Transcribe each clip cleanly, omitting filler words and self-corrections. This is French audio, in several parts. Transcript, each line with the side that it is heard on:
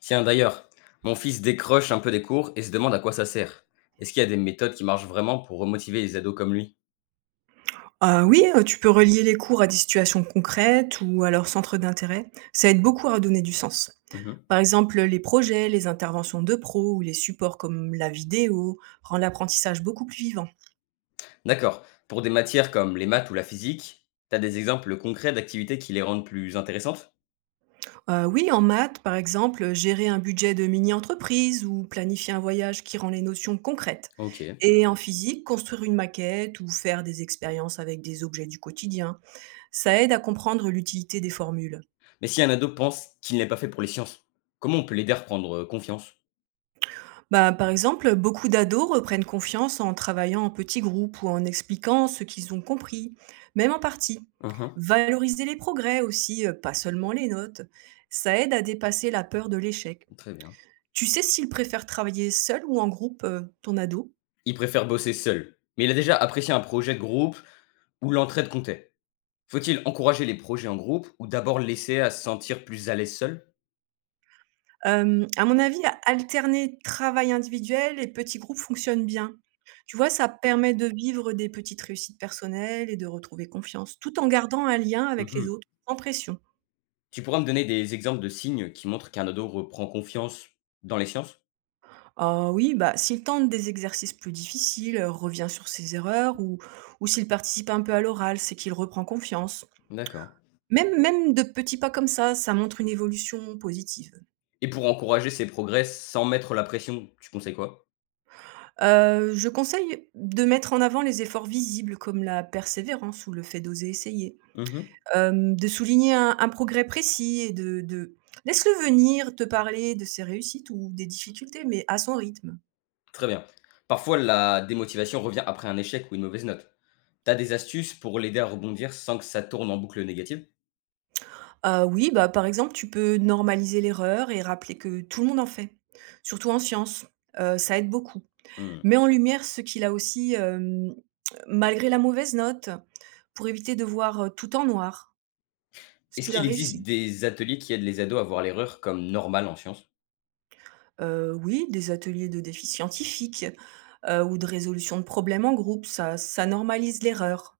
left: Tiens, d'ailleurs, mon fils décroche un peu des cours et se demande à quoi ça sert. Est-ce qu'il y a des méthodes qui marchent vraiment pour remotiver les ados comme lui?
right: Oui, Tu peux relier les cours à des situations concrètes ou à leur centre d'intérêt. Ça aide beaucoup à donner du sens.
left: Mhm.
right: Par exemple, les projets, les interventions de pros ou les supports comme la vidéo rendent l'apprentissage beaucoup plus vivant.
left: D'accord. Pour des matières comme les maths ou la physique, t'as des exemples concrets d'activités qui les rendent plus intéressantes?
right: Oui, en maths, par exemple, gérer un budget de mini-entreprise ou planifier un voyage qui rend les notions concrètes.
left: Ok.
right: Et en physique, construire une maquette ou faire des expériences avec des objets du quotidien, ça aide à comprendre l'utilité des formules.
left: Mais si un ado pense qu'il n'est pas fait pour les sciences, comment on peut l'aider à reprendre confiance?
right: Bah, par exemple, beaucoup d'ados reprennent confiance en travaillant en petits groupes ou en expliquant ce qu'ils ont compris, même en partie.
left: Mhm.
right: Valoriser les progrès aussi, pas seulement les notes. Ça aide à dépasser la peur de l'échec.
left: Très bien.
right: Tu sais s'ils préfèrent travailler seul ou en groupe, ton ado.
left: Il préfère bosser seul, mais il a déjà apprécié un projet de groupe où l'entraide comptait. Faut-il encourager les projets en groupe ou d'abord le laisser à se sentir plus à l'aise seul?
right: À mon avis, alterner travail individuel et petits groupes fonctionne bien. Tu vois, ça permet de vivre des petites réussites personnelles et de retrouver confiance, tout en gardant un lien avec les
left: Mhm.
right: autres, sans pression.
left: Tu pourras me donner des exemples de signes qui montrent qu'un ado reprend confiance dans les sciences?
right: Ah oui, bah, s'il tente des exercices plus difficiles, revient sur ses erreurs ou s'il participe un peu à l'oral, c'est qu'il reprend confiance.
left: D'accord.
right: Même, même de petits pas comme ça montre une évolution positive.
left: Et pour encourager ses progrès sans mettre la pression, tu conseilles quoi?
right: Je conseille de mettre en avant les efforts visibles comme la persévérance ou le fait d'oser essayer.
left: Mhm.
right: De souligner un progrès précis et de… Laisse-le venir te parler de ses réussites ou des difficultés, mais à son rythme.
left: Très bien. Parfois, la démotivation revient après un échec ou une mauvaise note. T'as des astuces pour l'aider à rebondir sans que ça tourne en boucle négative?
right: Oui, bah, par exemple, tu peux normaliser l'erreur et rappeler que tout le monde en fait, surtout en sciences, ça aide beaucoup.
left: Mmh.
right: Mets en lumière ce qu'il a aussi, malgré la mauvaise note, pour éviter de voir, tout en noir, ce
left: Est-ce
right: qu'il a
left: qu'il existe
right: réussi.
left: des ateliers qui aident les ados à voir l'erreur comme normale en sciences?
right: Oui, des ateliers de défis scientifiques, ou de résolution de problèmes en groupe, ça normalise l'erreur.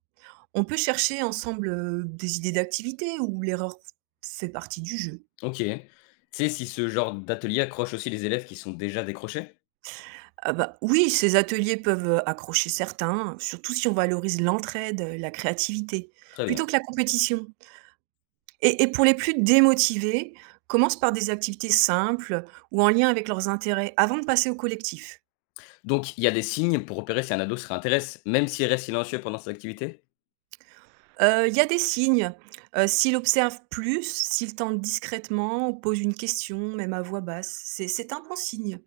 right: On peut chercher ensemble, des idées d'activités où l'erreur fait partie du jeu.
left: OK. Tu sais si ce genre d'atelier accroche aussi les élèves qui sont déjà décrochés?
right: Ah bah, oui, ces ateliers peuvent accrocher certains, surtout si on valorise l'entraide, la créativité,
left: Très bien.
right: plutôt que la compétition. Et pour les plus démotivés, commence par des activités simples ou en lien avec leurs intérêts avant de passer au collectif.
left: Donc il y a des signes pour repérer si un ado se réintéresse, même s'il reste silencieux pendant ses activités?
right: Il y a des signes. S'il observe plus, s'il tente discrètement, ou pose une question, même à voix basse, c'est un bon signe.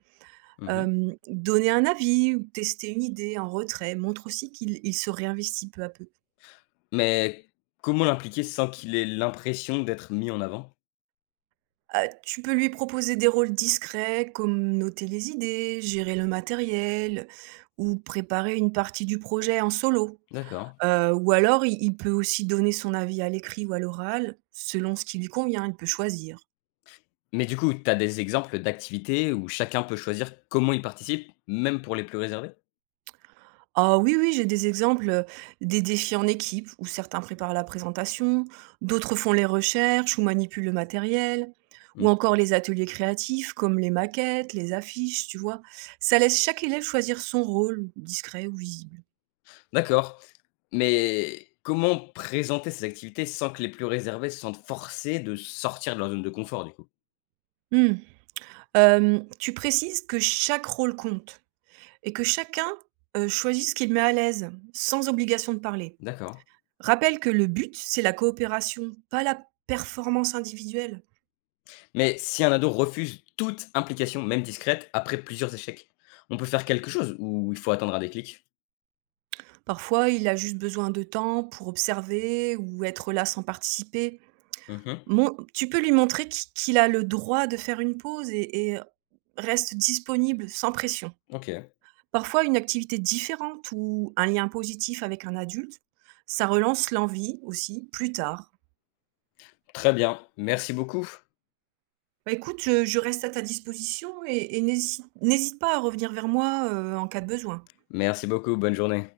left: Mmh.
right: Donner un avis ou tester une idée en retrait montre aussi qu'il il se réinvestit peu à peu.
left: Mais comment l'impliquer sans qu'il ait l'impression d'être mis en avant?
right: Tu peux lui proposer des rôles discrets comme noter les idées, gérer le matériel ou préparer une partie du projet en solo.
left: D'accord.
right: Ou alors il peut aussi donner son avis à l'écrit ou à l'oral, selon ce qui lui convient, il peut choisir.
left: Mais du coup, tu as des exemples d'activités où chacun peut choisir comment il participe, même pour les plus réservés?
right: Ah oui, oui, j'ai des exemples, des défis en équipe où certains préparent la présentation, d'autres font les recherches ou manipulent le matériel,
left: Mmh.
right: ou encore les ateliers créatifs comme les maquettes, les affiches, tu vois? Ça laisse chaque élève choisir son rôle, discret ou visible.
left: D'accord, mais comment présenter ces activités sans que les plus réservés se sentent forcés de sortir de leur zone de confort, du coup?
right: Mmh. Tu précises que chaque rôle compte et que chacun, choisit ce qui le met à l'aise, sans obligation de parler.
left: D'accord.
right: Rappelle que le but, c'est la coopération, pas la performance individuelle.
left: Mais si un ado refuse toute implication, même discrète, après plusieurs échecs, on peut faire quelque chose ou il faut attendre un déclic?
right: Parfois, il a juste besoin de temps pour observer ou être là sans participer.
left: Mmh.
right: Mon tu peux lui montrer qu'il a le droit de faire une pause et reste disponible sans pression.
left: OK.
right: Parfois, une activité différente ou un lien positif avec un adulte, ça relance l'envie aussi plus tard.
left: Très bien. Merci beaucoup.
right: Bah, écoute, je reste à ta disposition et n'hésite pas à revenir vers moi, en cas de besoin.
left: Merci beaucoup. Bonne journée.